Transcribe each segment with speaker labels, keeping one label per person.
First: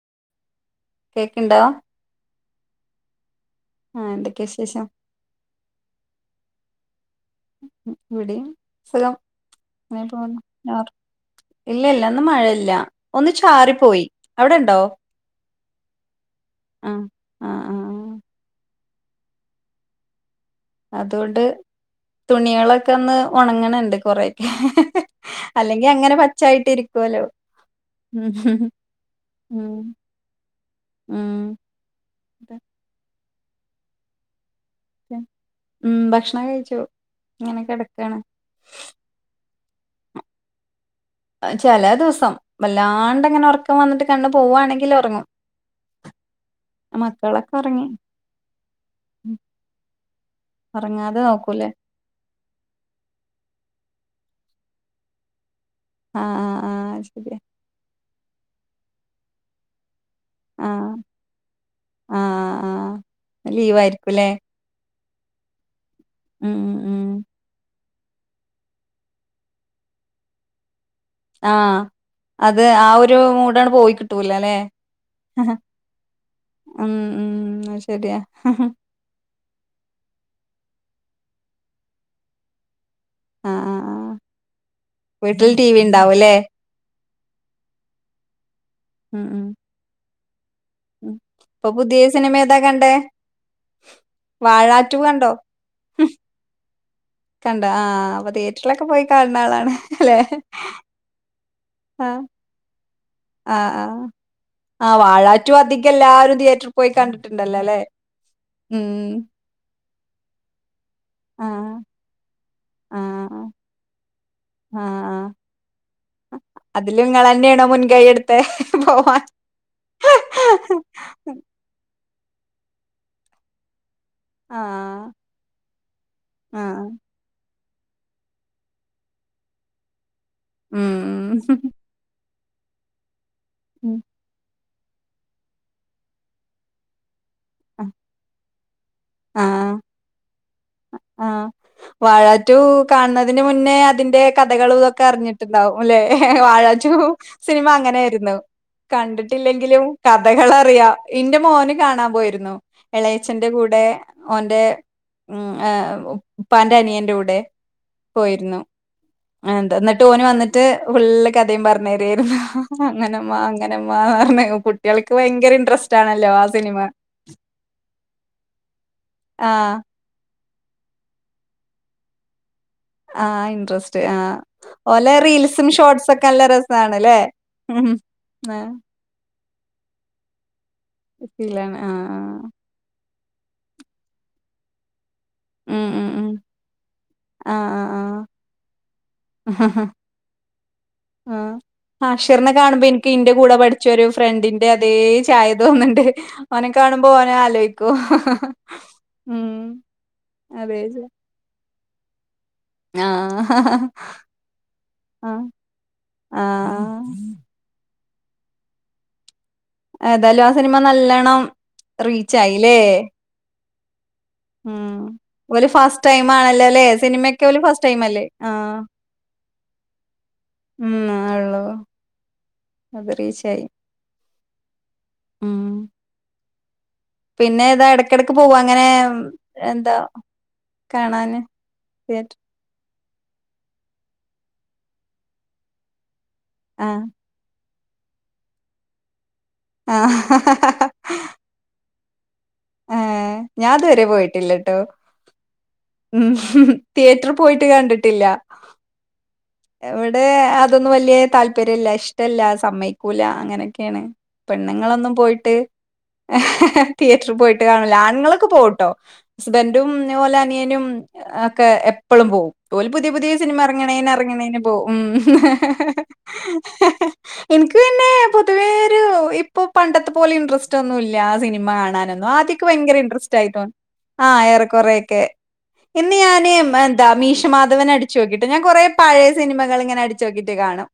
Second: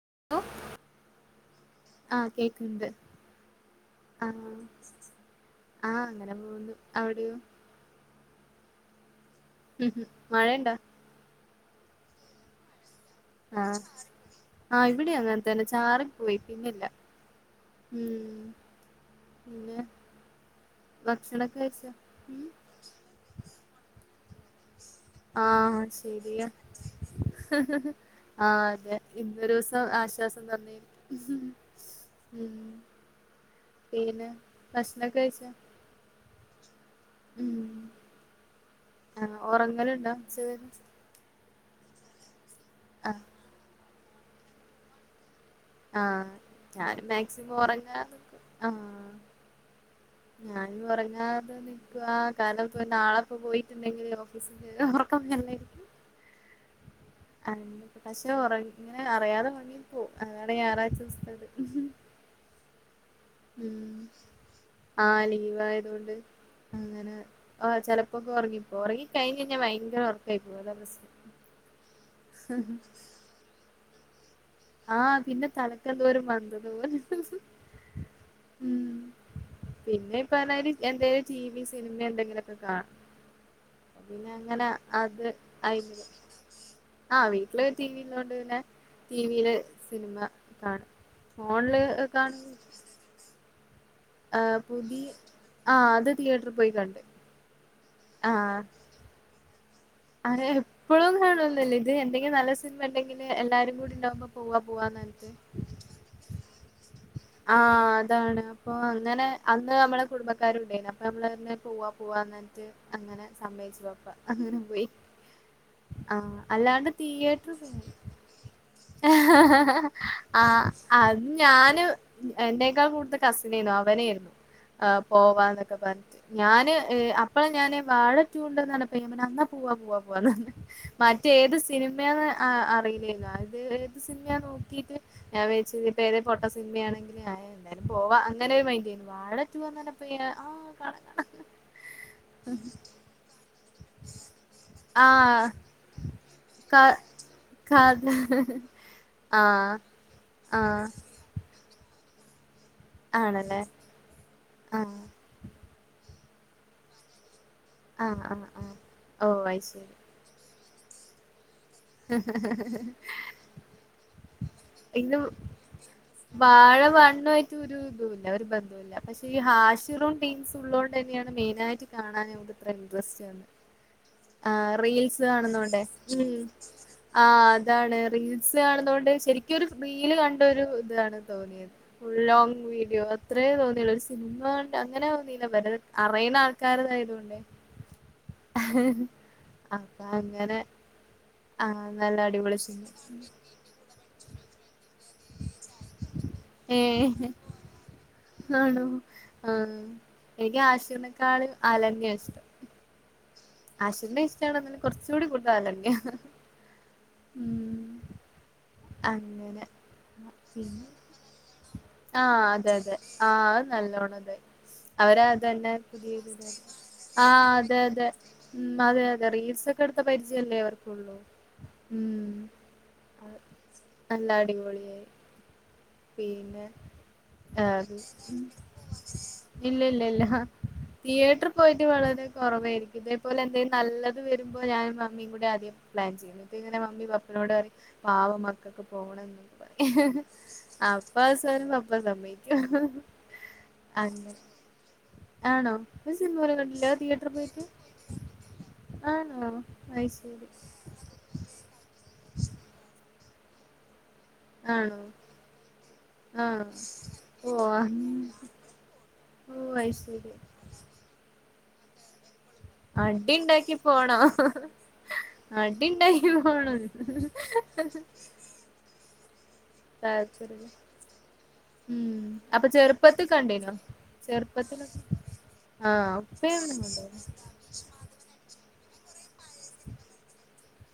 Speaker 1: [unintelligible]
Speaker 2: കേക്ക്ണ്ടോ
Speaker 1: ആ കേക്ക്ണ്ട്
Speaker 2: ആ എന്തൊക്കെ
Speaker 1: ആമ്മ്
Speaker 2: വിശേഷം
Speaker 1: ആ അങ്ങനെ പോകുന്നു അവിടെയോ
Speaker 2: ഇവിടെ യും സുഖം അങ്ങനെ
Speaker 1: ഉംഹും.
Speaker 2: പോകുന്നു
Speaker 1: മഴയുണ്ടോ
Speaker 2: നോ ഇല്ല ല്ലന്ന് മഴല്ല
Speaker 1: ആ ആ ഇവിടി അങ്ങൻത്തന്നെ ചാറി പോയി പിന്നെല്ല
Speaker 2: ആ ആ ആ
Speaker 1: ഉം പിന്നെ
Speaker 2: അതൊണ്ട്
Speaker 1: ഭക്ഷണൊക്കെ കഴിച്ചോ ഉം
Speaker 2: തുണികളൊക്കെ ഒന്ന് ഒണങ്ങ്ണ് ണ്ട് കൊറെക്കെ അല്ലെങ്കി അങ്ങനെ പച്ചായിട്ട് ഇരികോലോ
Speaker 1: ആ അതെ
Speaker 2: ഉം
Speaker 1: ഇന്നരോസം ആശ്വാസംന്ന് പറഞ്
Speaker 2: ഉം
Speaker 1: ഉം
Speaker 2: ഇതൊക്കെ.
Speaker 1: പിന്നെ ഭഷണോക്കെ കഴിച്ച
Speaker 2: ണകഴിച്ചു ങ്ങനെ കെടക്കാണ്
Speaker 1: ആഹ് ഒറങ്ങലുണ്ടോ ച്ചോ
Speaker 2: ചെലേ ദിവസം
Speaker 1: ആഹ്
Speaker 2: വല്ലാണ്ടങ്ങനെ ഒറക്കം വന്നിട്ട് കണ്ണ് പോവാണെങ്കിലൊർങ്ങും
Speaker 1: ആ ഞാനും മാക്സിമം
Speaker 2: ഒറങ്ങി
Speaker 1: ഒറങ്ങാ [unintelligible] ആ ഞാനും
Speaker 2: ഉറങ്ങാതെ
Speaker 1: ഒറങ്ങാതെ
Speaker 2: നോക്കൂലേ
Speaker 1: നിക്ക കാരണം പ്പൊ നാളെ പ്പം പോയിട്ടുണ്ടെങ്കില് [unintelligible] ഒറക്കം വരു [unintelligible]
Speaker 2: ആ ആ ആ ശരിയാ
Speaker 1: ആ പക്ഷേ ഒറങ്ങി അറിയാതെ ഒർങ്ങി പോവും അതാണ്
Speaker 2: ആ
Speaker 1: ഞായറാഴ്ച സ്തത്
Speaker 2: ലീവായിരികുല്ലേ
Speaker 1: ആ ലീവായതോണ്ട്
Speaker 2: ഉം
Speaker 1: അങ്ങനെ ആ ചെ പ്പൊ ഓർങ്ങി പോവും ഓർങ്ങി കഴിഞ്ഞഴഞ്ഞാ ഭയങ്കര ഓർക്കായി പോവും അതാ പ്രശ്‌നം
Speaker 2: ആ അത് ആ ഒരു മൂടാണ്ട് പോയി കിട്ടൂലെ
Speaker 1: ആ പിന്നെ തലക്കെന്തോര്
Speaker 2: ഉം
Speaker 1: മന്തത്‌പോലെ
Speaker 2: ഉം അത് ശരിയാ ആഹ്
Speaker 1: ഉം പിന്നെ ഇപർഞ്ഞായിരി എന്താലും ടി വി സിനിമ എന്തെങ്കിലൊക്കെ കാ
Speaker 2: ആഹ് ആഹ്
Speaker 1: പിന്നെ അങ്ങനെ അത്
Speaker 2: വീട്ടിൽ ടി വി
Speaker 1: അയില്ല
Speaker 2: ഉണ്ടാവുംല്ലേ
Speaker 1: ആ വീട്ടില് ടി വി ള്ളൊണ്ട് പിന്നെ ടി
Speaker 2: ഉം
Speaker 1: വി
Speaker 2: ഉം
Speaker 1: യില് സിനിമ കാണും
Speaker 2: ഉം ഇപ്പൊ
Speaker 1: ഫോണില്
Speaker 2: പുതിയ സിനിമ ഏതാ കണ്ടേ
Speaker 1: ആ
Speaker 2: വാഴ ടു
Speaker 1: പുതിയ
Speaker 2: കണ്ടോ
Speaker 1: ആ അത് തിയേറ്ററി പോയി കണ്ട്
Speaker 2: ആ അപ്പൊ തിയേറ്ററിലൊക്കെ പോയി കാണ് ണ ആളാണ് അല്ലെ
Speaker 1: അതെ എപ്പളും കാണൊന്നുല്ല ഇത്
Speaker 2: ആഹ്
Speaker 1: എന്തെങ്കിലും നല്ല സിനിമ ണ്ടെങ്കില് എല്ലാരും കൂടി ണ്ടാവുമ്പോ പോവാ പോവാ
Speaker 2: ആ വാഴാ റ്റു അധികെല്ലാരും തികയേറ്ററിൽ പോയി കണ്ട് [unintelligible]
Speaker 1: ആ അതാണ് അപ്പൊ അങ്ങനെ അന്ന് നമ്മളെ കുടുംബക്കാരുണ്ടെനി അ പ്പമ്മളർഞ്ഞ്
Speaker 2: ആഹ്
Speaker 1: പോവാ പോവാ എന്നിട്ട് അങ്ങനെ
Speaker 2: ആഹ്
Speaker 1: സമ്മയ്ച് വാപ്പ അങ്ങനെ പോയി
Speaker 2: ആഹ് ആഹ്
Speaker 1: ആ അല്ലാണ്ട്
Speaker 2: അതില് നിങ്ങള്
Speaker 1: തിയേറ്റർ
Speaker 2: തന്നെയാണോ മുൻകൈ എടുത്തെ പോവാ
Speaker 1: ആ ആ അത് ഞാന് എന്റെക്കാൾ കൂടുത്ത കസിനേന്നു അവനെ ര്ന്നു അ്
Speaker 2: ആഹ്
Speaker 1: പോവാ ന്നൊക്കെ പർഞ്ഞിട്ട് ഞാന്
Speaker 2: ആഹ്
Speaker 1: അപ്പള ഞാന് വാഴ റ്റൂ ണ്ടെന്ന് പർഞ്ഞപ്പോ ഞാ പർഞ്ഞ് ന്ന പോവാ പോവാ പോവാ ന്നർഞ്ഞ് മറ്റേത് സിനിമ ആ അറിയില്ലല്ലോ അത് ഏത്
Speaker 2: ഉം
Speaker 1: സിനിമയ നോക്കിട്ട് ഞാൻ വിചാർച്ച് ഇപ്പ ഏതെ പൊട്ട സിനിമയാണെ [unintelligible] എന്താലും പോവാ അങ്ങനെ ഒരു മൈൻ്റെന്നു വാഴ റ്റു ആണെന്നർഞ്ഞ പോ ഞാ ആ കാണാം
Speaker 2: ആ
Speaker 1: കാണാം
Speaker 2: വാഴാറ്റു കാണുന്നതിന് മുന്നേ അതിന്റെ കഥകളു ഇതൊക്കെ
Speaker 1: ആ
Speaker 2: അർഞ്ഞിട്ടുണ്ടാവും ല്ലെ വാഴ
Speaker 1: ക
Speaker 2: റ്റു സിനിമ
Speaker 1: കഥ
Speaker 2: അങ്ങനെയ്ര്ന്നു
Speaker 1: ആ
Speaker 2: കണ്ടിട്ടില്ലെങ്കിലും
Speaker 1: ആ
Speaker 2: കഥകളറിയ ഇന്റെ മോന് കാണാൻ പോയിര്ന്നു എളയച്ചന്റെ
Speaker 1: ആണല്ലേ
Speaker 2: കൂടെ ഓന്റെ
Speaker 1: ആ
Speaker 2: ഉം ഹ് ഉപ്പാന്റെ അനിയന്റെ കൂടെ
Speaker 1: ആ ആ ആ
Speaker 2: ന്ത് ന്ന്ട്ട് ഓന് വന്ന്ട്ട് ഫുള്ള് ക ഥയും പർഞ്ഞെരും ഏത് അങ്ങനെമ്മാ ഇങ്ങനെമ്മാർഞ്ഞ് കുട്ട്യേൾക്ക്
Speaker 1: ഇത്
Speaker 2: ഭയങ്കര ഇൻട്രസ്റ്റാണല്ലോ
Speaker 1: വാഴ വണ്ണു ആയിട്ട് ഒരുതുല്ല ഒരു ബന്ധുല്ല പക്ഷെ ഈ
Speaker 2: ആഹ്
Speaker 1: ഹാഷിറും ടീംസും ഉള്ളോണ്ട്ന്നെയാണ് മെയിനായിട്ട് കാണാൻ ഇത്ര ഇൻട്രസ്റ്റ്
Speaker 2: ആ
Speaker 1: വന്നെ
Speaker 2: ഇൻട്രസ്റ്റ് ആ
Speaker 1: ആഹ്
Speaker 2: ഓലെ റീൽസും ഷോർട്സൊക്കെ നല്ല ര
Speaker 1: ആ അതാണ് റീൽസ് കാണ്ന്നാേണ്ട് ശരിക്കൊരു റീല് കണ്ടൊരു താണ് തോന്നിയത്
Speaker 2: ഫീലാണ് ആഹ്
Speaker 1: ഫുൾ
Speaker 2: ആഹ്
Speaker 1: ലോങ് വീഡിയോ അത്രയേ തോന്നിയൊള്ളു ഒരു സിനിമണ്ട് അങ്ങന [unintelligible]
Speaker 2: ഉം ഉം ഉം
Speaker 1: അറിയ്ണ ആൾക്കാര്തായതൊണ്ടേ
Speaker 2: ആഹ് ആഹ്
Speaker 1: അക്ക അങ്ങനെ
Speaker 2: ആ
Speaker 1: ആഹ് നല്ല
Speaker 2: അഷിർനെ
Speaker 1: അടിപൊളി
Speaker 2: കാണുമ്പോ ൻക്ക്
Speaker 1: സിനിമ
Speaker 2: ഇന്റെ കൂടെ പഠിച്ചൊരു ഫ്രണ്ടിന്റെ അതേ ചായ തോന്ന്ണ്ട് ഓനെ കാണുമ്പോ
Speaker 1: ഏഹ്
Speaker 2: ഓനെ ആലോയ്ക്കു
Speaker 1: ആണോ ആ എനിക്ക് ആഷിർനേക്കാള് അലന്നെയാഷ്ടം
Speaker 2: ആ
Speaker 1: ആഷിർനെ ഇഷ്ടാണ് എന്നാലും കൊർച്ചൂടി കൂടുതൽ അലന്ന്യാ
Speaker 2: ആഹ്
Speaker 1: ഉം അങ്ങനെ
Speaker 2: ഏതായാലും ആ സിനിമ
Speaker 1: പിന്നെ
Speaker 2: നല്ലണം
Speaker 1: ആഹ് അതെ
Speaker 2: റീച്ചായിലേ
Speaker 1: അതെ ആഹ് അത് നല്ലോണം ഇതായി
Speaker 2: ഉം
Speaker 1: അവര്
Speaker 2: ഓല്
Speaker 1: അതന്നെ
Speaker 2: ഫസ്റ്റ്
Speaker 1: പുതിയത് ഇതാക്കി
Speaker 2: ടൈമാണല്ലല്ലേ സിനിമക്ക്
Speaker 1: ആഹ്
Speaker 2: ഓല്
Speaker 1: അതെ
Speaker 2: ഫസ്റ്റ്
Speaker 1: അതെ
Speaker 2: ടൈമല്ലേ ആ
Speaker 1: റീൽസ് സല്ലേവർക്കാെള്ളൂ
Speaker 2: ഉള്ളൂ
Speaker 1: ഉം
Speaker 2: അത്
Speaker 1: ആ
Speaker 2: റീച്ചായി
Speaker 1: നല്ല അടിപൊളിയായി
Speaker 2: ഉം
Speaker 1: പിന്നെ
Speaker 2: പിന്നെ ഏതാ ഇടക്കെടക്ക്
Speaker 1: ആഹ്
Speaker 2: പോവും അങ്ങനെ എന്താ കാണാന്
Speaker 1: തിയേറ്റർ പോയിട്ട് വളരെ
Speaker 2: തിയേറ്റർ
Speaker 1: കാെറവെയ് ഇതേപോലെ എന്തേം നല്ലത് വരുമ്പോ ഞാൻ മമ്മിയും കൂടെ ആദ്യേ പ്ലാൻ ചെയ്യ് ങ്ങനെ
Speaker 2: ആഹ്
Speaker 1: മമ്മി പപ്പനോട് പറയും പാവം മക്കക്ക്‌ പോണംന്നൊക്കെ
Speaker 2: ആഹ്
Speaker 1: പറയു അപ്പ സ് പപ്പാ സ മ്മയ്
Speaker 2: ഏ ഞാ ഇതുവരെ പോയിട്ടില്ലട്ടോ
Speaker 1: ആണോ ഒരു
Speaker 2: ഉം
Speaker 1: സിനിമ പോലും കണ്ടില്ല
Speaker 2: തിയേറ്ററ്
Speaker 1: തിയേറ്ററിൽ പോയിട്ട്
Speaker 2: പോയ്ട്ട് കണ്ട്ട്ടില്ല
Speaker 1: ആണോ അത്
Speaker 2: എവ്ടെ
Speaker 1: ശരി
Speaker 2: അതൊന്നും വല്യ താല്പര്യല്ല ഇഷ്ടല്ല സമ്മയ്ക്കൂല അങ്ങനെക്കേണ്
Speaker 1: ആണോ
Speaker 2: പെണ്ണ്ങ്ങളൊന്നും പോയ്ട്ട്
Speaker 1: ആഹ്
Speaker 2: തിയേറ്ററ്
Speaker 1: ഓ
Speaker 2: പോയിട്ട് കാണുല്ലാ ആണുങ്ങളൊക്ക പോകുട്ടോ
Speaker 1: ഓ
Speaker 2: ഹസ്ബന്റും
Speaker 1: അത്
Speaker 2: ഇതേ
Speaker 1: ശരി
Speaker 2: പോലെ അനിയനും ഒക്കെ എപ്പളും പോവും ഓല് പുത്യെ പുത്യേ
Speaker 1: അടി
Speaker 2: സിൻമ
Speaker 1: ഉണ്ടാക്കി പോണോ
Speaker 2: എർങ്ങ്ണേനെർ ങ്ങണേന് പോവും
Speaker 1: അടി ഉണ്ടാക്കി
Speaker 2: ഇൻക്ക്
Speaker 1: പോണോ
Speaker 2: പിന്നെ പൊതുവേ ഒരു ഇപ്പൊ പണ്ടത്തെ പോലെ
Speaker 1: താഴച്ചൂടില്
Speaker 2: ഇന്ട്രസ്റ്റാെ‌ന്നുല്ല സിനിമ
Speaker 1: ഉം
Speaker 2: കാണാനൊന്നും ആദ്യക്കെ
Speaker 1: അപ്പൊ
Speaker 2: ഭയങ്കര
Speaker 1: ചെറുപ്പത്തി
Speaker 2: ഇൻട്രസ്റ്റായ്
Speaker 1: കണ്ടീനോ
Speaker 2: ആ
Speaker 1: ചെറുപ്പത്തിലൊക്കെ
Speaker 2: ഏറെക്കാെറേക്കെ
Speaker 1: ആഹ്
Speaker 2: ഇന്ന് ഞാന്
Speaker 1: ഉപ്പയാണ്
Speaker 2: എന്താ
Speaker 1: കൊണ്ടോയത്
Speaker 2: മീശമാധവനടിച്ച് നോക്കിട്ടോ ഞാൻ കൊറേ സിനിമകള്ങ്ങനെ അട്ച്ചോക്കീട്ട് കാണും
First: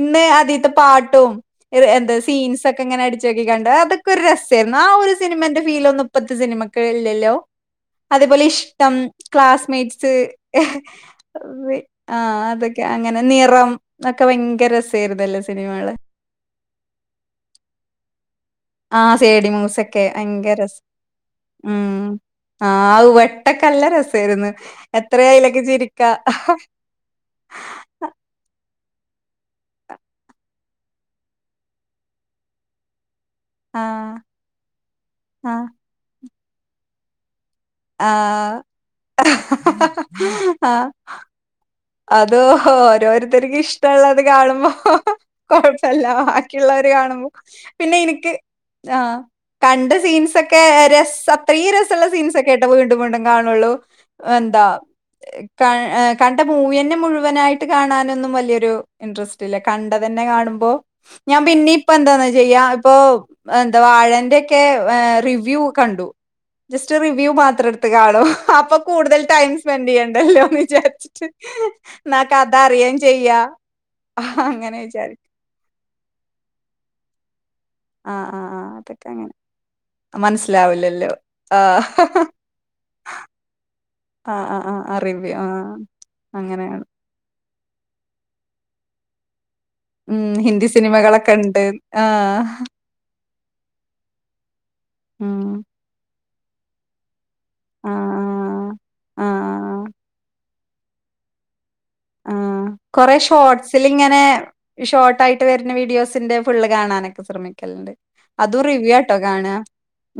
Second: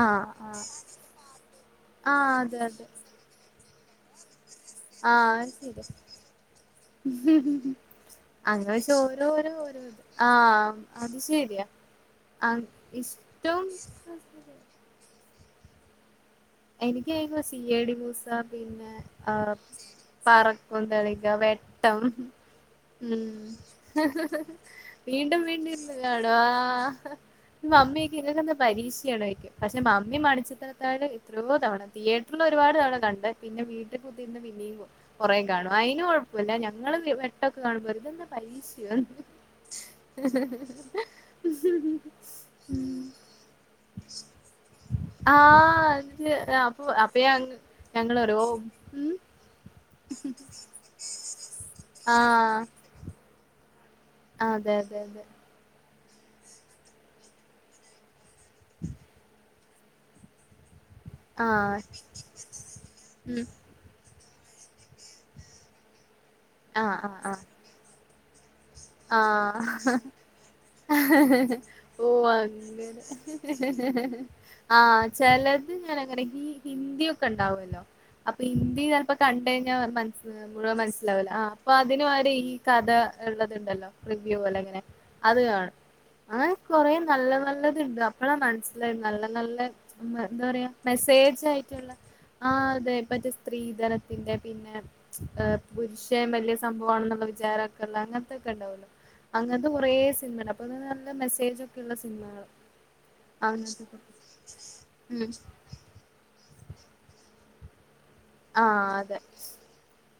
Speaker 2: ഇന്ന്
Speaker 1: ആഹ് ആഹ്
Speaker 2: അതീത്തെ പാട്ടും എ എന്താ
Speaker 1: ആഹ് അതെ
Speaker 2: സീൻസ്സോക്കെ
Speaker 1: അതെ
Speaker 2: ഇങ്ങനെ അടിച്ചോക്കി കണ്ട് അതൊക്കെ ഒരു രസ് ന്ന ആ ഒരു സിനിമന്റെ ഫീലൊന്നു ഇപ്പത്തെ സിനിമക്ക് ഇല്ലല്ലോ അതേപോലെ
Speaker 1: ആഹ് അത് ശരിയാ അങ്ങനെ വെച്ച
Speaker 2: ഇഷ്ടം
Speaker 1: ഓരോരോ ഓരോ ഇത്
Speaker 2: ക്ലാസ്മേറ്റ്സ്
Speaker 1: ആഹ് അത് ശരിയാ
Speaker 2: വി അ ആ
Speaker 1: ആഹ്
Speaker 2: അതൊക്കെ അങ്ങനെ നിറം ഒക്കെ
Speaker 1: ഇഷ്ടം
Speaker 2: ഭയങ്കര രസേയ്ര്ന്നല്ലെ സിനിമകള്
Speaker 1: എനിക്ക് [unintelligible] സിഎടിമൂസ പിന്നെ ആ
Speaker 2: സേഡി മൂസൊക്കെ ഭയങ്കര
Speaker 1: പറക്കും തളിക്ക വെട്ടം
Speaker 2: ആവു
Speaker 1: ഉം
Speaker 2: വെട്ടംക്കെല്ല രസേയ്ര്ന്ന് എത്രേ
Speaker 1: വീണ്ടും
Speaker 2: അയ്ലാെക്കെ
Speaker 1: വീണ്ടും ഇരുന്ന്
Speaker 2: ചിരിക്കാ
Speaker 1: കാണും ആ
Speaker 2: ഹ
Speaker 1: മമ്മിയൊക്കെ ഇവനെന്താ പരീഷ് ണോയ്ക്കും പക്ഷെ മമ്മി മണിച്ചിത്രത്താഴ് എത്രയോ തവണ തിയേറ്ററ്ല്‌ ഒരുപാട് തവണ കണ്ട് പിന്നെ
Speaker 2: ആ
Speaker 1: വീട്ടിൽ കുതിരുന്ന് പിന്നെയും കുറേ
Speaker 2: ആ
Speaker 1: കാണും അതിനും കൊഴപ്പമല്ല ഞങ്ങള് ട്ടൊക്കെ കാണുമ്പോ ഇതന്താ
Speaker 2: ആഹ്
Speaker 1: പരീക്ഷയോ ഹാ ഹ
Speaker 2: അതോ ഓരോരുത്തർക്കും ഇഷ്ടമുള്ളത് കാണുമ്പോ
Speaker 1: ആഹ്
Speaker 2: കൊഴപ്പല്ല
Speaker 1: അത്
Speaker 2: ബാക്കിയുള്ളവ
Speaker 1: അപ്പൊ അപ്പൊ
Speaker 2: കാണുമ്പോ
Speaker 1: ഞങ്ങ
Speaker 2: പിന്നെ എനിക്ക്
Speaker 1: ഞങ്ങളൊരു ഓ ഉം
Speaker 2: കണ്ട സീൻസോക്കെ രസ അത്രയും രസമുള്ള സീൻസ് ഒക്കെ
Speaker 1: ആഹ്
Speaker 2: കേട്ടോ വീണ്ടും വീണ്ടും കാണുള്ളൂ എന്താ
Speaker 1: അതെ അതെ അതെ
Speaker 2: ക കണ്ട മൂവിന്നെ മുഴുവനായിട്ട് കാണാനൊന്നും വല്യ വരു ഇൻട്രസ്റ്റ് ഇല്ല കണ്ട തന്നെ കാണുമ്പോ ഞാൻ പിന്നെ
Speaker 1: ആഹ്
Speaker 2: ഇപ്പ എന്താന്നാ ചെയ്യാ ഇപ്പൊ
Speaker 1: ഉം
Speaker 2: എന്താ വാഴൻ ന്റെക്കെ റിവ്യൂ കണ്ടു ജസ്റ്റ്
Speaker 1: ആഹ്
Speaker 2: റിവ്യൂ
Speaker 1: ആഹ്
Speaker 2: മാത്രം എടുത്ത് കാണും അപ്പൊ കൂടുതൽ ടൈം സ്പെൻഡ്
Speaker 1: ആഹ്
Speaker 2: ചെയ്യേണ്ടല്ലോന്ന് വിചരിച്ചിട്ട്
Speaker 1: ആഹ് ഓ അങ്ങനെ
Speaker 2: അങ്ങനെ
Speaker 1: ആ
Speaker 2: വിചാരിക്കും
Speaker 1: ചിലത് ഞാൻ അങ്ങനെ ഈ ഹിന്ദി ഒക്കെ ഉണ്ടാവെ
Speaker 2: ആ
Speaker 1: അപ്പൊ
Speaker 2: ആ ആ
Speaker 1: ഹിന്ദി
Speaker 2: അതൊക്കെ
Speaker 1: ചിലപ്പോ
Speaker 2: അങ്ങനെ
Speaker 1: കണ്ട കഴിഞ്ഞാൽ മനസ്സി മുഴുവൻ
Speaker 2: മനസ്സിലാവില്ലല്ലോ
Speaker 1: മനസ്സിലാവൂല്ല
Speaker 2: ആ
Speaker 1: അപ്പൊ അതിന് പകരം ഈ കഥ ഉള്ള ഉണ്ടാലോ
Speaker 2: ആ ആ
Speaker 1: റിവ്യൂപോലെ
Speaker 2: ആ
Speaker 1: ഇങ്ങനെ
Speaker 2: ആ റിവ്യൂ
Speaker 1: അത്
Speaker 2: ആ
Speaker 1: കാണും അങ്ങനെ
Speaker 2: അങ്ങനെയാണ്
Speaker 1: കുറെ നല്ല നല്ല നല്ലത് ഉണ്ട് അപ്പോളാ മനസ്സിലായി നല്ല നല്ല
Speaker 2: ഉം
Speaker 1: എന്താ
Speaker 2: ഹിന്ദി
Speaker 1: പറയാ
Speaker 2: സിനിമകളൊക്കെ
Speaker 1: മെസ്സേജ്
Speaker 2: ഉണ്ട്
Speaker 1: ആയിട്ടുള്ള ആ അതെ സ്ത്രീധനത്തിന്റെ പിന്നെ
Speaker 2: ഉം
Speaker 1: പുരുഷ വലിയ സംഭവമാണെന്നുള്ള വിചാരമൊക്കെ
Speaker 2: ആ
Speaker 1: ഉള്ള അങ്ങനെ
Speaker 2: ആ ആ
Speaker 1: അങ്ങനത്തെ കുറേ സിനിമണ്ട് അപ്പൊ നല്ല മെസ്സേജ് ഒക്കെയള്ള സിനിമകള്
Speaker 2: കുറെ ഷോർട്ട്സിൽ ഇങ്ങനെ ഷോർട്ട്
Speaker 1: ഉം
Speaker 2: ആയിട്ട് വരുന്ന വീഡിയോസിന്റെ ഫുള്ള് കാണാനൊക്കെ ശ്രമിക്കും കല്ണ്ട് അതും
Speaker 1: ആ
Speaker 2: റിവ്യൂ ആട്ടോ
Speaker 1: അതെ
Speaker 2: കാണുക്കാ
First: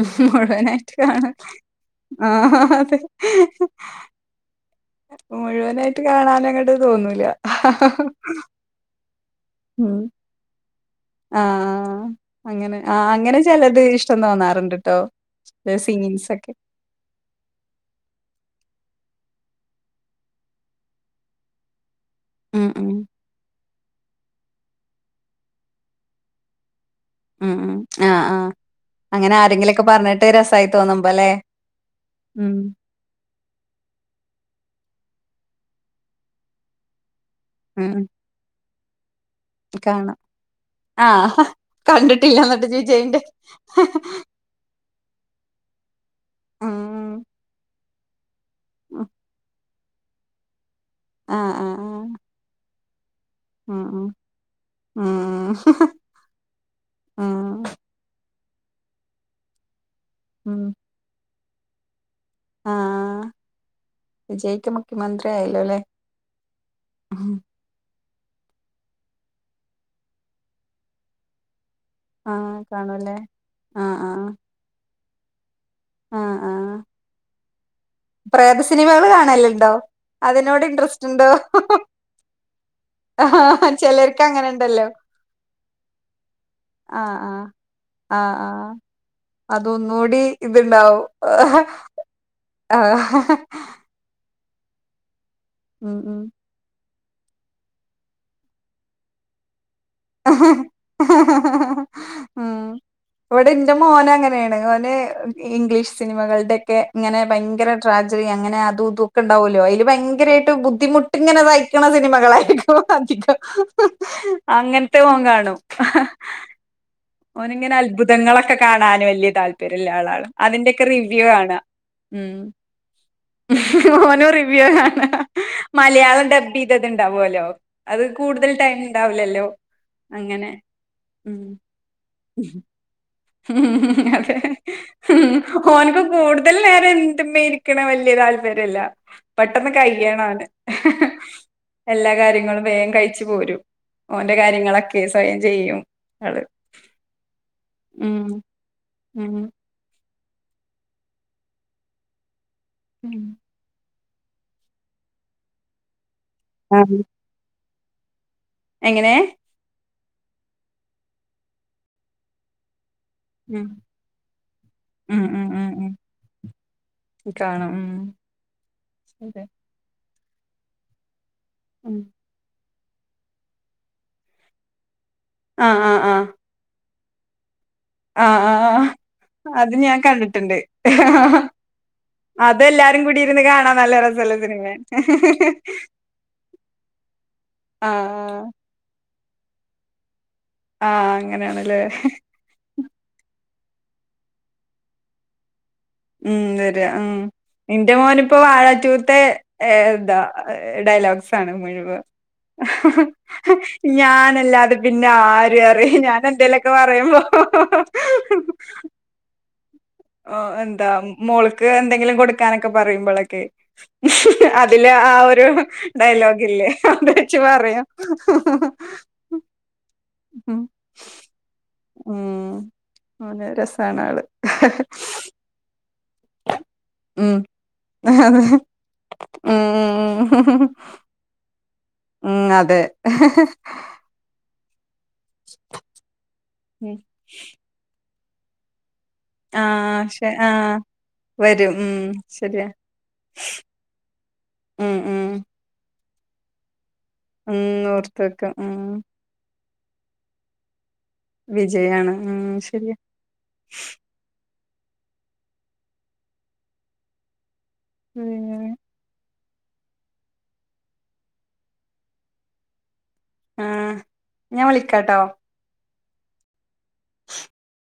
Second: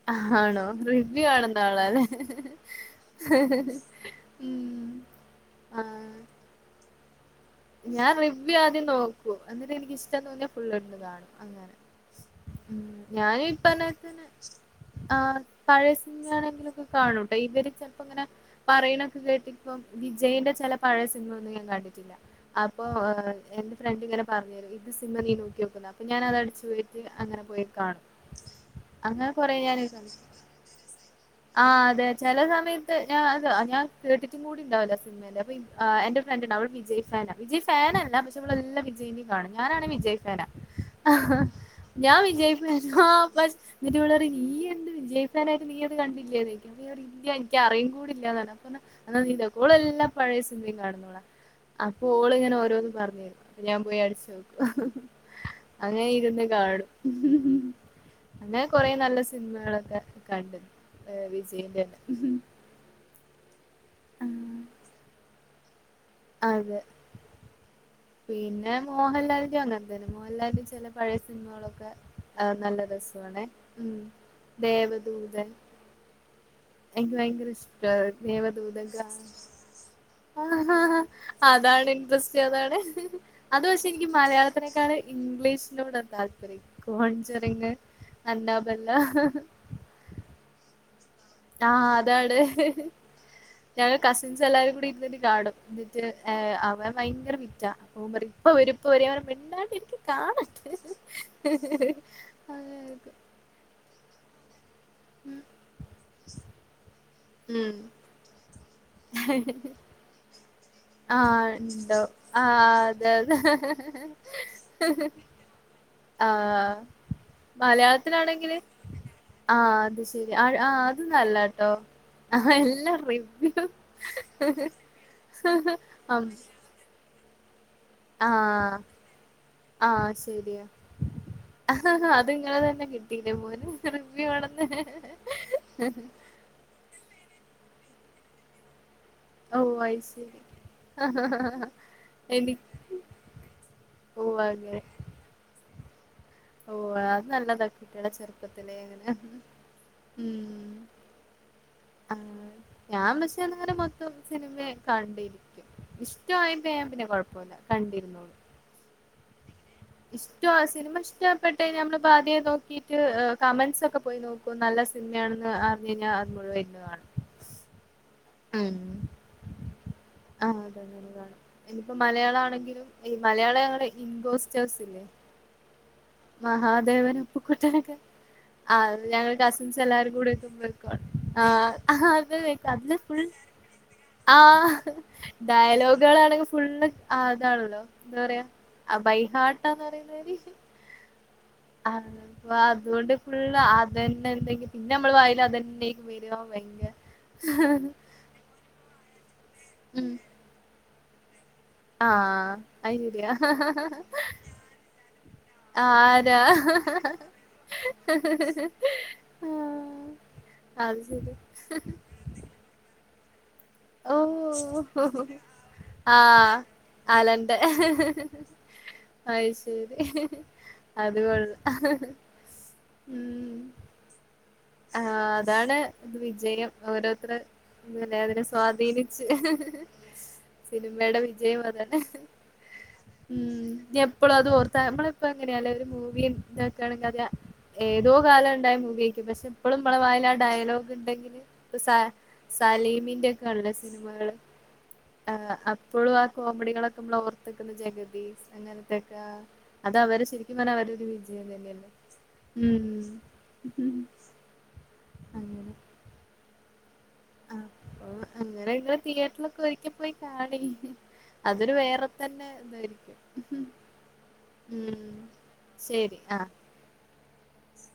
Speaker 2: ഉ
Speaker 1: ആണോ
Speaker 2: മുഴുവനായിട്ട്
Speaker 1: റിവ്യൂ
Speaker 2: കാണോ
Speaker 1: കാണുന്ന ആളാല്ലേ
Speaker 2: ആ അതെ
Speaker 1: ഉം
Speaker 2: മുഴുവനായിട്ട്
Speaker 1: ആ
Speaker 2: കാണാന അങ്ങോട്ട് തോന്നൂല്ലാ
Speaker 1: ഞാൻ റിവ്യൂ ആദ്യം നോക്കു എന്നിട്ട് എനിക്ക് ഇഷ്ടം ന്തോന്നിയ ഫുൾ
Speaker 2: ആ ആ അങ്ങനെ ആ അങ്ങനെ
Speaker 1: ഞാനും
Speaker 2: ചിലത് ഇഷ്ടം
Speaker 1: ഇപ്പറഞ്ഞത്തന്നെ
Speaker 2: തോന്നാറുണ്ട്ട്ടോ സീൻസൊക്കെ
Speaker 1: ആണെങ്കിലൊക്കെ കാണൂട്ടെ ഇവര് ചിലപ്പോ ഇങ്ങനെ പറയണ കേട്ടിപ്പ് വിജയിന്റെ ചെല പഴയ സിനിമ ഒന്നും ഞാൻ കണ്ടിട്ടില്ല
Speaker 2: ഉം
Speaker 1: അപ്പൊ
Speaker 2: ഉം
Speaker 1: എന്റെ ഫ്രണ്ട് ഇങ്ങനെ പറഞ്ഞ് തരും ഇത് സിനിമ നി നോക്കി നോക്ക്‌ ന്നാ അപ്പൊ ഞാൻ അത് അടച്ച് പോയി
Speaker 2: ഉം ഉം
Speaker 1: കാണും
Speaker 2: ആ ആ അങ്ങനെ
Speaker 1: കൊറേ
Speaker 2: ആരെങ്കിലുക്കെ
Speaker 1: ഞാന്
Speaker 2: പറഞ്ഞിട്ട് രസമായി തോന്നുമ്പോ അല്ലെ
Speaker 1: ആഹ് അതെ ചില സമയത്ത് ഞാൻ അത് ഞാൻ കേട്ടിട്ടും കൂടിണ്ടാവില്ല സിനിമന്റെ അപ്പേ ആ എന്റെ ഫ്രണ്ട് ഇണ്ട് അവള് വിജയ് ഫാനാ വിജയ്
Speaker 2: ഉം
Speaker 1: ഫാനല്ല പക്ഷെവളെല്ലാം വിജയി ണ് ഞാനാണ് വിജയ് ഫാനാ
Speaker 2: ആ ഹ
Speaker 1: ഞാൻ വിജയിഫാനാ ആപ്പ എന്നി പിള്ളേർ ഈയ് എന്ത് വിജയിഫാനായിട്ട് നീ അത് കണ്ടില്ലേന്നോയ്ക്കും
Speaker 2: ഉം
Speaker 1: ൻ പറയും ല്ല്യാ എനിക്ക് അറിയും കൂടില്ലാന്നുറഞ്ഞു അപ്പോറഞ്ഞു ഓള് എല്ലാം പഴയ സിനിമയും കാണും
Speaker 2: ആഹ് ആഹ് ആ
Speaker 1: ഇങ്ങനെ ഓരോന്ന് പറഞ്ഞരും അപ്പൊ ഞാൻ പോയി അടിച്ച് നോക്കും ഹ്
Speaker 2: ഉം
Speaker 1: ഹ് അങ്ങനെ ഇരുന്ന് കാണും മ് ഹ് ഹ്
Speaker 2: ഉം
Speaker 1: അങ്ങനെ കൊറെേ നല്ല സിനിമകളൊക്കെ കണ്ടു
Speaker 2: ഉം
Speaker 1: വിജയിന്റെ ന്നെ
Speaker 2: ആഹ് വിജയിക്ക മുഖ്യമന്ത്രിയായല്ലോ അല്ലേ
Speaker 1: അതെ പിന്നെ മോഹൻലാലിന്റെ അങ്ങനെ തന്നെ മോഹൻലാലിന്റെ ചില പഴയ സിനിമകളൊക്കെ ആ
Speaker 2: ആഹ്
Speaker 1: നല്ല
Speaker 2: കാണൂല്ലേ
Speaker 1: രസവാണെ
Speaker 2: ആഹ്
Speaker 1: ഉം
Speaker 2: ആഹ്
Speaker 1: ദേവദൂ തൻ
Speaker 2: ആഹ് ആഹ്
Speaker 1: എനിക്ക് ഭയങ്കര ഇഷ്ട
Speaker 2: പ്രേത സിനിമകൾ കാണല്ലുണ്ടോ അതിനോട്
Speaker 1: ആഹ്
Speaker 2: ഇൻട്രസ്റ്റുണ്ടോ ഹൊ ഹൊ
Speaker 1: അതാണ് ഇൻട്രസ്റ്റ് അതാണ് അത് പക്ഷെ എനിക്ക് മലയാളത്തിനേക്കാൾ ഇംഗ്ലീഷിലോടെ താല്പര്യം
Speaker 2: ആഹ് ആഹ്
Speaker 1: കോഞ്ചെറിങ്ങ്
Speaker 2: ആഹ് ആഹ് അതൊന്നൂടി ഇവി
Speaker 1: ആഹ് അതാണ്
Speaker 2: ആഹ ഹ
Speaker 1: മിച്ചു എല്ലാരും കൂടി ഇരുന്നിട്ട് കാണും എന്നിട്ട് ഏ അവൻ ഭയങ്കര വിറ്റാ അപ്പ ഓൻ പറയും ഇപ്പ വരും ഇപ്പ വരും ഞാൻ പറയും മിണ്ടാണ്ടിരി ക്ക് കാണട്ടെ ഹ് ഹ് ഹ്
Speaker 2: ഉം
Speaker 1: അങ്ങനെക്കെ
Speaker 2: ഇവിടെ എന്റെ മോന് അങ്ങനെയാണ് ഓന് ഇംഗ്ലീഷ് സിനിമകളുടെ ഒക്കെ ഇങ്ങനെ ഭയങ്കര
Speaker 1: ഉം
Speaker 2: ട്രാജടി അങ്ങ് ങ്ങനെ അതുഇതുക്കെ ഇണ്ടാവുല്ലോ അതില് ഭയങ്കരായിട്ട് ബു ബുദ്ധിമുട്ടിങ്ങനെ
Speaker 1: ആഹ്
Speaker 2: സയ്ക്കണ
Speaker 1: ഇണ്ടോ
Speaker 2: സിനിമകളായിരിക്കും ഹ്
Speaker 1: ആഹ്
Speaker 2: ഹ് ഹ
Speaker 1: അതെ അതെ
Speaker 2: അധികം അങ്ങനത്തെ ഓൻ കാണും
Speaker 1: ആഹ്
Speaker 2: ഓനിങ്ങനെ അത്ഭുതങ്ങളൊക്കെ
Speaker 1: മലയാളത്തിാണെങ്കില്
Speaker 2: കാണാന് വലിയ
Speaker 1: ആ
Speaker 2: താല്പര്യമുള്ള
Speaker 1: അത്
Speaker 2: ആളാണ്
Speaker 1: ശരി ആ
Speaker 2: അതിന്റെയൊക്കെ
Speaker 1: അത്
Speaker 2: റിവ്യൂ
Speaker 1: നല്ല ട്ടോ ആഹ എല്ലാ റിവ്‌
Speaker 2: മോനും റിവ്യൂ കാണ മലയാളം
Speaker 1: ആഹ്
Speaker 2: ഡബ് ചെയ്തത്ണ്ടാവല്ലോ അത് കൂടുതൽ ടൈം
Speaker 1: ആഹ്
Speaker 2: ഇണ്ടാവില്ലല്ലോ
Speaker 1: ആഹ്
Speaker 2: അങ്ങനെ ഉം
Speaker 1: ആ അത് നിങ്ങെള് തന്നെ കിട്ട്
Speaker 2: ഹും ഹും ഹും അതെ ഹ് ഹ് ഓനക്ക് കൂടുതൽ നേരം ഇരുന്നിട്ടും മേടിക് ണ വല്യ താല്പര്യംല്ല
Speaker 1: ഓ
Speaker 2: പെട്ടെന്ന് കയ്യണ
Speaker 1: അയ്ശരി
Speaker 2: ഓവന് എല്ലാ
Speaker 1: എനി
Speaker 2: കാര്യങ്ങളും വേഗം കഴിച്ചു പോരും
Speaker 1: ഓ
Speaker 2: ഓന്റെ
Speaker 1: അങ്ങനെ
Speaker 2: കാര്യങ്ങളൊക്കെ സ്വയം ചെയ്യും ആള്
Speaker 1: ഓ അത് നല്ലതാ കുട്ടികളെ
Speaker 2: ഉം
Speaker 1: ചെറുപ്പത്തിലെ അങ്ങനെ
Speaker 2: ഉം
Speaker 1: ഉം ആ ഞാൻ
Speaker 2: ഉം
Speaker 1: പക്ഷേന്നേരം സിനിമയെ കണ്ടിരിക്കും ഇഷ്ടായിപ്പോയാ ഞാൻ
Speaker 2: ആഹ്
Speaker 1: പിന്നെ കുഴപ്പമില്ല കണ്ടിരുന്നോളും
Speaker 2: എങ്ങനെ
Speaker 1: ഇഷ്ടായ സിനിമ ഇഷ്ടപ്പെട്ട ഇപ്പ ഞമ്മള് പ്പാതെ നോക്കി
Speaker 2: ഉം
Speaker 1: കമൻസ് ഒക്കെ പോയി നോക്കൂ നല്ല
Speaker 2: ഉം ഉം
Speaker 1: സിനിമയാണെന്ന്
Speaker 2: ഉം
Speaker 1: അറിഞ്ഞു
Speaker 2: ഉം
Speaker 1: കഴിഞ്ഞാ അത് മുഴുവനിരുന്ന് കാണും
Speaker 2: കാണും ഉം
Speaker 1: ഉം ആഹ് അതെ നല്ലതാണ് ഇനിപ്പോ
Speaker 2: ഉം
Speaker 1: മലയാളം ആണെങ്കിലും ഈ മലയാളം ഇൻഗോസ്റ്റ് ഹൗസ് ഇല്ലേ
Speaker 2: ആഹ് ആഹ് ആഹ്
Speaker 1: മഹാദേവന അപ്പുക്കുട്ടനക്കെ
Speaker 2: ആഹ് ആഹ്
Speaker 1: ആ
Speaker 2: ആഹ്
Speaker 1: ഞങ്ങള്
Speaker 2: അത്
Speaker 1: കസിൻസ്
Speaker 2: ഞാൻ
Speaker 1: എല്ലാരും
Speaker 2: കണ്ടിട്ടുണ്ട്
Speaker 1: കൂടെഇരിക്കുമ്പോ കാണും ആഹ്
Speaker 2: അതെല്ലാരും
Speaker 1: ഹത്
Speaker 2: കൂടി ഇരുന്ന് കാണാൻ നല്ല രസള്ള സിനിമയാണ്
Speaker 1: ആഹ് ഡയലോഗുകളാണെങ്കിൽ ഫുള്ള് അതാണല്ലോ എന്ത പറയാ
Speaker 2: ആഹ്
Speaker 1: ബൈഹാട്ടാന്ന് പറയുന്നവര് ഹ്
Speaker 2: ആഹ് അങ്ങനെയാണല്ലേ
Speaker 1: അതുകൊണ്ട്ുള്ള അതന്നെ എന്തെങ്കും പിന്നെ നമ്മൾ വായിൽ അതന്നെ
Speaker 2: ഉം തരി ഉം നിന്റെ മോനി ഇപ്പോ വാഴാറ്റൂത്തെ ഏ
Speaker 1: ഉം
Speaker 2: എതാ ഡയലോഗഗ്സ് ്
Speaker 1: ആഹ് അത് ശരിയാ
Speaker 2: ഞല്ലന്നെ
Speaker 1: ആരാ
Speaker 2: എന്തലൊക്കെ പറയുമ്പോ എന്താ
Speaker 1: അത് ശരി
Speaker 2: മോൾക്ക് എന്തെങ്കിലും കൊടുക്കാനൊക്കെ പറയുമ്പോഴൊക്കെ
Speaker 1: ഓ
Speaker 2: അതില് ആ ഒരു
Speaker 1: ആഹ്
Speaker 2: ഡയലോഗില്ലേ അന്ത വെച്ച്
Speaker 1: അലന്റെ
Speaker 2: പറയാം
Speaker 1: അത് ശരി അത്പ
Speaker 2: ഉം ഓന്
Speaker 1: ഉം
Speaker 2: രസാണ് ആള്
Speaker 1: ആ അതാണ് ഇത് വിജയം ഓരോരുത്ത
Speaker 2: ഉം അതെ ഉം
Speaker 1: അധീനിച്ച്
Speaker 2: ഉം ഉം
Speaker 1: സിനിമയുടെ വിജയം അതല്ല
Speaker 2: ഉം അതെ
Speaker 1: എപ്പളും അത് ഓർത്താ നമ്മളിപ്പോ എങ്ങനെയല്ല ഒരു
Speaker 2: ഉം
Speaker 1: മൂവിയോക്കണെങ്കിൽ അ ഏതോ കാലം ഉണ്ടായ മൂവി പക്ഷെ ഇപ്പോഴും നമ്മളെ
Speaker 2: ആഹ്
Speaker 1: വായൽ
Speaker 2: ക്ഷെ
Speaker 1: ആ
Speaker 2: ആഹ്
Speaker 1: ഡയലോഗ് ഉണ്ടെങ്കില്
Speaker 2: വരും
Speaker 1: ഇ
Speaker 2: ഉം
Speaker 1: സ
Speaker 2: ശരിയാ
Speaker 1: സാലിമിന്റെ ണല്ല സിനിമകൾ
Speaker 2: ഉം ഉം
Speaker 1: അപ്പോഴും ആ കോമഡികളൊക്കെ ഓർത്തക്കുന്ന
Speaker 2: ഉം ഓർത്ത്
Speaker 1: ജഗദീ്
Speaker 2: വെക്കും ഉം
Speaker 1: അങ്ങനത്തൊക്കെ അത് അവര് ശരിക്കും പറ അവര് വിജയം തന്നെയല്ലേ
Speaker 2: വിജയാണ് ഉം ശരിയാ
Speaker 1: ഉ അങ്ങനെെ [unintelligible] ആ അ അങ്ങനെ ഇങ്ങനെ തിയേറ്ററൽ ഒരിക്ക പോയി കാണി അതൊരു വേറെ തന്നെ ഇന്തായിരിക്കും
Speaker 2: ആ ഞാൻ വിളിക്കാട്ടോ
Speaker 1: ശരി ആഹ്
Speaker 2: [inaudible]